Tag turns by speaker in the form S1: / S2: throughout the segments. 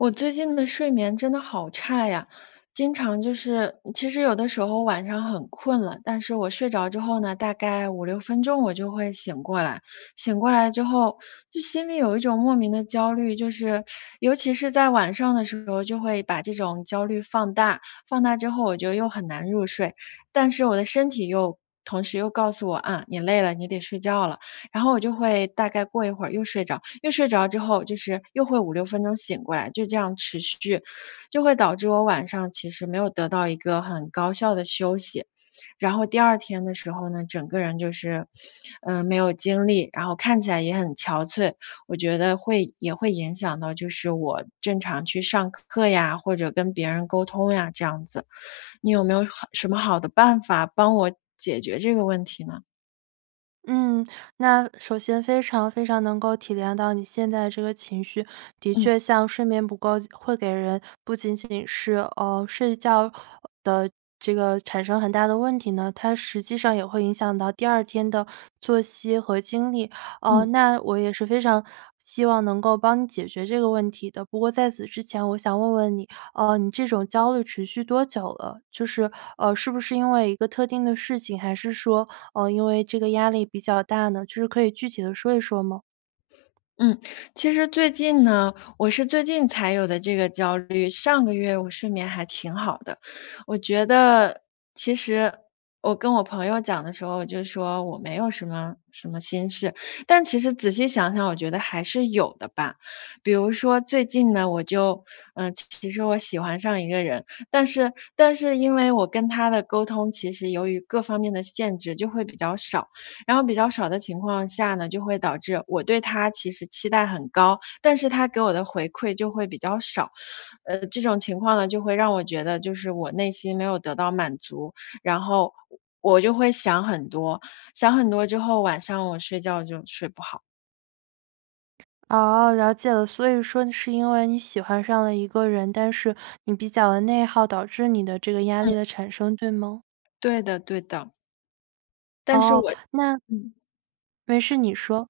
S1: 我最近的睡眠真的好差呀，经常就是其实有的时候晚上很困了，但是我睡着之后呢，大概5-6分钟我就会醒过来。醒过来之后，就心里有一种莫名的焦虑，就是尤其是在晚上的时候就会把这种焦虑放大，放大之后我觉得又很难入睡，但是我的身体又同时又告诉我：“啊，你累了，你得睡觉了。”然后我就会大概过一会儿又睡着，又睡着之后就是又会5-6分钟醒过来，就这样持续，就会导致我晚上其实没有得到一个很高效的休息。然后第2天的时候呢，整个人就是，嗯，没有精力，然后看起来也很憔悴，我觉得会也会影响到就是我正常去上课呀，或者跟别人沟通呀，这样子，你有没有好什么好的办法帮我解决这个问题呢？
S2: 嗯，那首先非常非常能够体谅到你现在这个情绪，的
S1: 嗯。
S2: 确像睡眠不够，会给人不仅仅是，呃，睡觉的这个产生很大的问题呢，它实际上也会影响到第2天的作息和精力。呃，
S1: 嗯。
S2: 那我也是非常希望能够帮你解决这个问题的。不过在此之前我想问问你，呃，你这种焦虑持续多久了？就是，呃，是不是因为一个特定的事情，还是说，呃，因为这个压力比较大呢，就是可以具体地说一说吗？
S1: 嗯，其实最近呢，我是最近才有的这个焦虑，上个月我睡眠还挺好的。我觉得其实我跟我朋友讲的时候，我就说：“我没有什么什么心事。”但其实仔细想想，我觉得还是有的吧。比如说最近呢，我就呃，其实我喜欢上一个人，但是但是因为我跟他的沟通，其实由于各方面的限制就会比较少，然后比较少的情况下呢，就会导致我对他其实期待很高，但是他给我的回馈就会比较少。呃，这种情况呢，就会让我觉得就是我内心没有得到满足，然后我就会想很多，想很多之后，晚上我睡觉就睡不好。
S2: 哦，了解了。所以说你是因为你喜欢上了一个人，但是你比较地内耗，导致你的这个压
S1: 嗯。
S2: 力的产生，对吗？
S1: 对的对的。但是
S2: 哦，
S1: 我
S2: 那
S1: 嗯。
S2: 没事你说。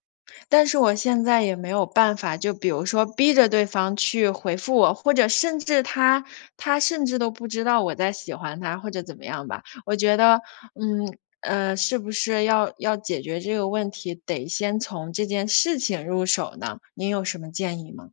S1: 但是我现在也没有办法，就比如说逼着对方去回复我，或者甚至他他甚至都不知道我在喜欢他或者怎么样吧。我觉得，嗯，呃，是不是要要解决这个问题，得先从这件事情入手呢？您有什么建议吗？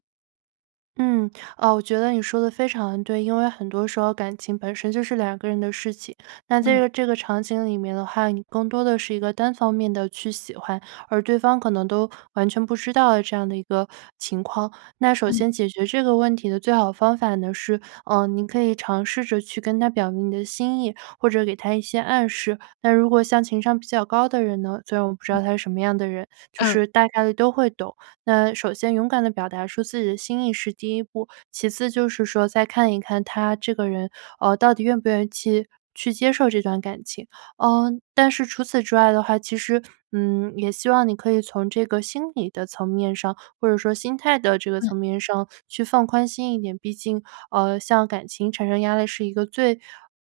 S2: 嗯，呃，我觉得你说得非常对，因为很多时候感情本身就是2个人的事情。那在
S1: 嗯。
S2: 这这个场景里面的话，你更多的是一个单方面的去喜欢，而对方可能都完全不知道这样的一个情况。那首
S1: 嗯。
S2: 先解决这个问题的最好方法呢是，呃，您可以尝试着去跟他表明你的心意，或者给他一些暗示。那如果像情商比较高的人呢所以我不知
S1: 嗯。
S2: 道他是什么样的人，就
S1: 嗯。
S2: 是大概地都会懂，那首先勇敢地表达出自己的心意，是第1步。其次就是说再看一看他这个人，哦，到底愿不愿意期去接受这段感情。嗯，但是除此之外的话，其实，嗯，也希望你可以从这个心理的层面上，或者说心态的这个
S1: 嗯。
S2: 层面上去放宽心一点，毕竟，呃，像感情产生压力是一个最，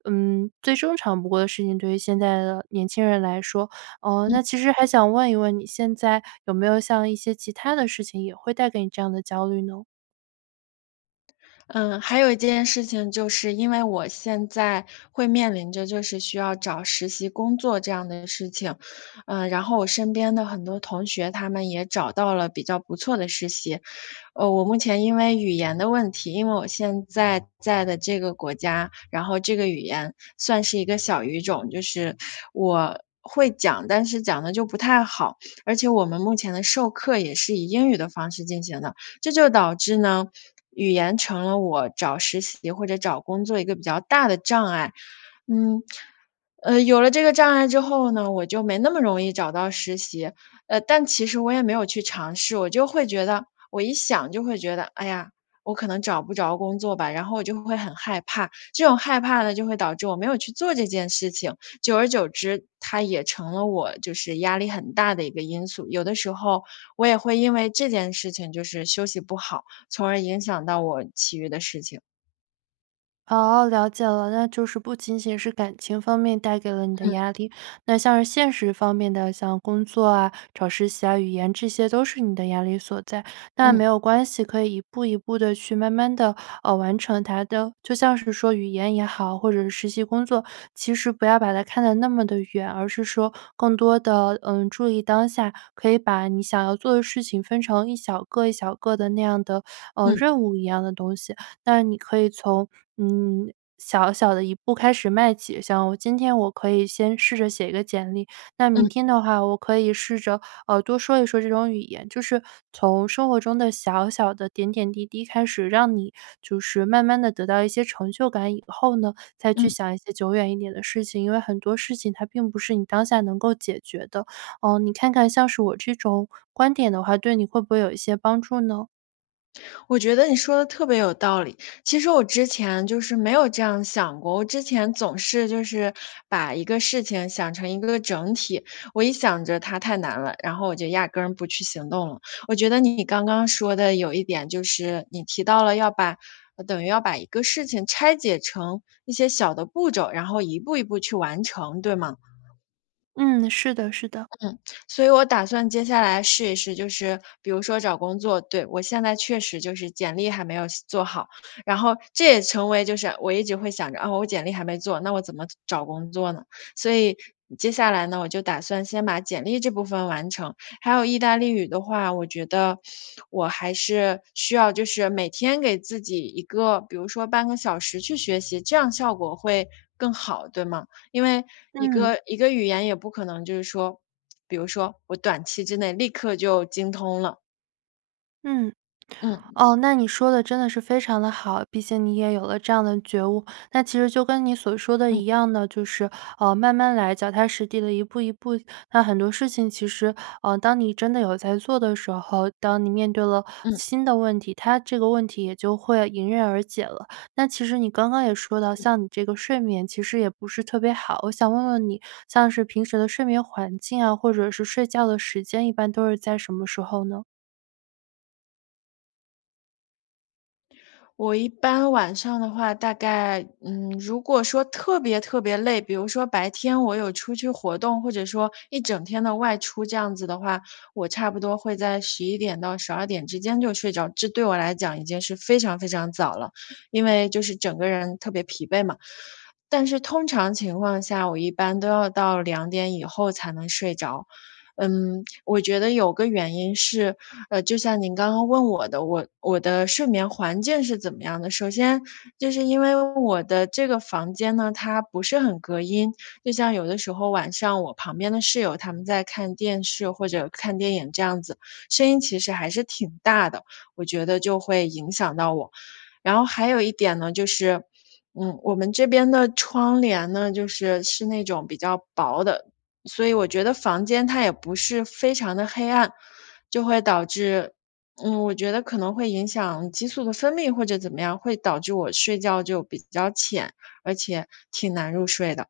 S2: 嗯，最正常不过的事情，对于现在的年轻人来说。呃，
S1: 嗯。
S2: 那其实还想问一问，你现在有没有像一些其他的事情也会带给你这样的焦虑呢？
S1: 嗯，还有一件事情就是，因为我现在会面临着就是需要找实习工作这样的事情。呃，然后我身边的很多同学，他们也找到了比较不错的实习。哦，我目前因为语言的问题因为我现在在的这个国家，然后这个语言算是一个小语种，就是我会讲，但是讲得就不太好，而且我们目前的授课也是以英语的方式进行的。这就导致呢，语言成了我找实习或者找工作一个比较大的障碍。嗯，呃，有了这个障碍之后呢，我就没那么容易找到实习。呃，但其实我也没有去尝试，我就会觉得我一想就会觉得：“哎呀，我可能找不着工作吧。”然后我就会很害怕。这种害怕呢就会导致我没有去做这件事情，久而久之，它也成了我就是压力很大的一个因素。有的时候，我也会因为这件事情就是休息不好，从而影响到我其余的事情。
S2: 哦，了解了，那就是不仅仅是感情方面带给了你的
S1: 嗯。
S2: 压力，那像是现实方面的，像工作啊，找实习、语言这些都是你的压力所在。那没
S1: 嗯。
S2: 有关系，可以一步一步地去慢慢地，呃，完成它的。就像是说语言也好，或者是实习工作，其实不要把它看得那么地远，而是说，更多地，嗯，注意当下，可以把你想要做的事情分成一小个一小个的那样的，呃，
S1: 嗯。
S2: 任务一样的东西。那你可以从，嗯，小小的一步开始迈起。像今天我可以先试着写一个简历，那
S1: 嗯。
S2: 明天的话，我可以试着，呃，多说一说这种语言。就是，从生活中的小小的点点滴滴开始让你，就是慢慢地得到一些成就感以后呢，再去
S1: 嗯。
S2: 想一些久远一点的事情。因为很多事情它并不是你当下能够解决的，呃，你看看像是我这种，观点的话，对你会不会有一些帮助呢？
S1: 我觉得你说的特别有道理，其实我之前就是没有这样想过，我之前总是就是把一个事情想成一个整体。我一想着它太难了，然后我就压根儿不去行动了，我觉得你刚刚说的有一点就是，你提到了要把等于要把一个事情拆解成一些小的步骤，然后一步一步去完成，对吗？
S2: 嗯，是的是的。
S1: 嗯，所以我打算接下来试一试，就是比如说找工作。对，我现在确实就是简历还没有写做好，然后这也成为就是我一直会想着，哦，我简历还没做，那我怎么找工作呢？所以，接下来呢，我就打算先把简历这部分完成，还有意大利语的话，我觉得我还是需要就是每天给自己一个，比如说半个小时去学习，这样效果会更好，对吗？因为一
S2: 嗯。
S1: 个一个语言也不可能就是说，比如说我短期之内立刻就精通了。
S2: 嗯。
S1: 嗯。
S2: 哦，那你说的真的是非常的好，毕竟你也有了这样的觉悟，那其实就跟你所说的
S1: 嗯。
S2: 一样的，就是，呃，慢慢来，脚踏实地地一步一步，那很多事情其实，呃，当你真的有在做的时候，当你面对了
S1: 嗯。
S2: 新的问题，它这个问题也就会迎刃而解了。那其实你刚刚也说到，
S1: 嗯。
S2: 像你这个睡眠其实也不是特别好，我想问问你像是平时的睡眠环境啊，或者是睡觉的时间一般都是在什么时候呢？
S1: 我一般晚上的话，大概，嗯，如果说特别特别累比如说白天我有出去活动，或者说一整天的外出，这样子的话，我差不多会在11点到12点之间就睡着，这对我来讲已经是非常非常早了，因为就是整个人特别疲惫嘛。但是通常情况下，我一般都要到2点以后才能睡着。嗯，我觉得有个原因是，呃，就像您刚刚问我的，我我的睡眠环境是怎么样的？首先就是因为我的这个房间呢，它不是很隔音，就像有的时候，晚上我旁边的室友，她们在看电视，或者看电影这样子，声音其实还是挺大的，我觉得就会影响到我。然后还有一点呢，就是，嗯，我们这边的窗帘呢，就是，是那种比较薄的，所以我觉得房间它也不是非常地黑暗，就会导致，嗯，我觉得可能会影响激素的分泌，或者怎么样，会导致我睡觉就比较浅，而且挺难入睡的。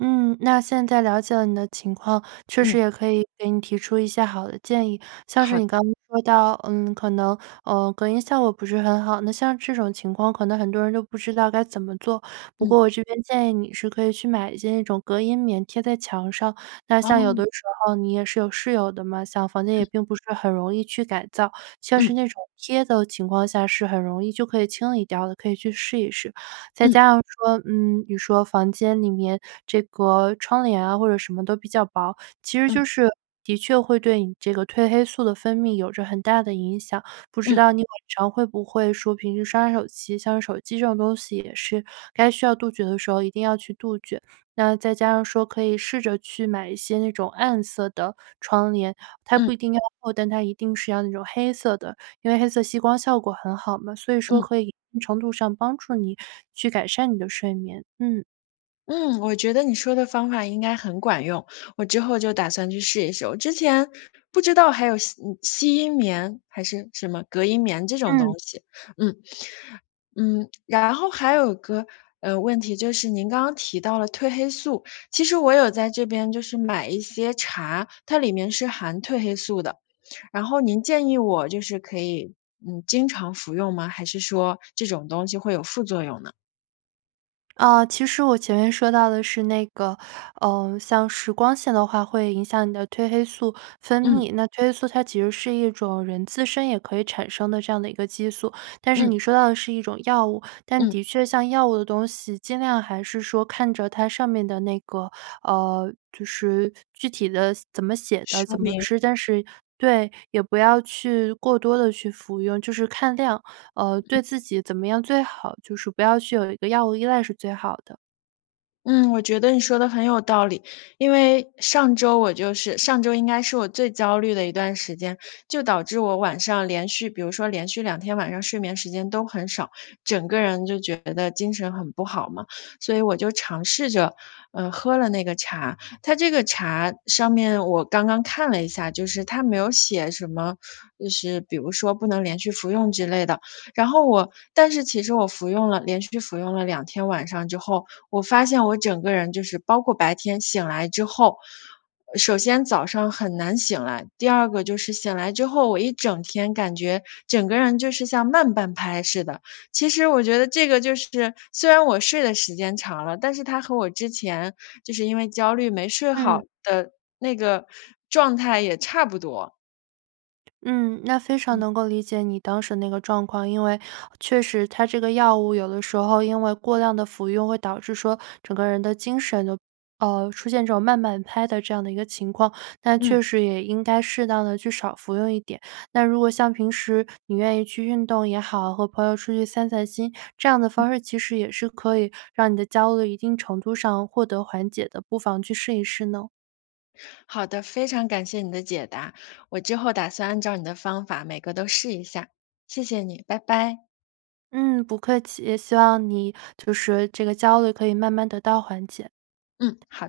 S2: 嗯，那现在了解了你的情况，确实
S1: 嗯。
S2: 也可以给你提出一些好的建议，像是
S1: 好
S2: 你
S1: 的。
S2: 刚刚说到，嗯，可能，呃，隔音效果不是很好，那像这种情况可能很多人都不知道该怎么做。不过
S1: 嗯。
S2: 我这边建议你是可以去买一些那种隔音棉贴在墙上，那像有
S1: 哦。
S2: 的时候你也是有室友的嘛，像房间也
S1: 嗯。
S2: 并不是很容易去改造，像是
S1: 嗯。
S2: 那种贴的情况下是很容易就可以清理掉的，可以去试一试。再
S1: 嗯。
S2: 加上说，嗯，你说房间里面这个窗帘啊或者什么的比较薄，其实就
S1: 嗯。
S2: 是的确会对你这个褪黑素的分泌有着很大的影响，不知
S1: 嗯。
S2: 道你晚上会不会说平时刷手机？像手机这种东西也是该杜绝的时候一定要去杜绝。那再加上说可以试着去买一些那种暗色的窗帘，它
S1: 嗯。
S2: 不一定要厚，但它一定是要那种黑色的，因为黑色吸光效果很好嘛，所以说
S1: 嗯。
S2: 可以一定程度上帮助你去改善你的睡眠。嗯。
S1: 嗯，我觉得你说的方法应该很管用，我之后就打算去试一试。我之前不知道还有吸嗯吸音棉还是什么隔音棉这种东
S2: 嗯。
S1: 西，嗯。嗯，然后还有个，呃，问题，就是您刚刚提到了褪黑素，其实我有在这边就是买一些茶，它里面是含褪黑素的，然后您建议我就是可以，嗯，经常服用吗？还是说这种东西会有副作用呢？
S2: 呃，其实我前面说到的是那个，呃，像是光线的话会影响你的褪黑素分
S1: 嗯。
S2: 泌，那褪黑素它其实是一种人自身也可以产生的这样的一个激素。但是
S1: 嗯。
S2: 你说到的是一种药物。但
S1: 嗯。
S2: 的确像药物的东西尽量还是说看着它上面的那个呃，就是具体的四怎么写的、
S1: 说
S2: 怎么
S1: 明。
S2: 吃。但是对，也不要去过多地去服用，就是看量，呃，对
S1: 嗯。
S2: 自己怎么样最好，就是不要去有一个药物依赖是最好的。
S1: 嗯，我觉得你说得很有道理。因为上周我就是上周应该是我最焦虑的一段时间，就导致我晚上连续比如说连续2天晚上睡眠时间都很少，整个人就觉得精神很不好嘛。所以我就尝试着，呃，喝了那个茶。它这个茶上面，我刚刚看了一下，就是它没有写什么 就是比如说“不能连续服用”之类的。然后我但是其实我服用了连续服用了2天晚上之后，我发现我整个人就是包括白天醒来之后呃，首先早上很难醒来，第二个就是醒来之后，我一整天感觉整个人就是像慢半拍似的。其实我觉得这个就是虽然我睡的时间长了，但是它和我之前就是因为焦虑没睡好
S2: 嗯。
S1: 的那个状态也差不多。
S2: 嗯，那非常
S1: 嗯。
S2: 能够理解你当时那个状况，因为确实它这个药物有的时候因为过量的服用会导致说，整个人的精神就呃，出现这种慢半拍的这样的一个情况，那
S1: 嗯。
S2: 确实也应该适当地去少服用一点。那如果像平时，你愿意去运动也好，和朋友出去散散心，这样的
S1: 嗯。
S2: 方式其实也是可以让你的焦虑一定程度上获得缓解的，不妨去试一试呢？
S1: 好的，非常感谢你的解答。我之后打算按照你的方法每个都试一下，谢谢你，拜拜。
S2: 嗯，不客气，也希望你就是这个焦虑可以慢慢得到缓解。嗯。
S1: 嗯，好。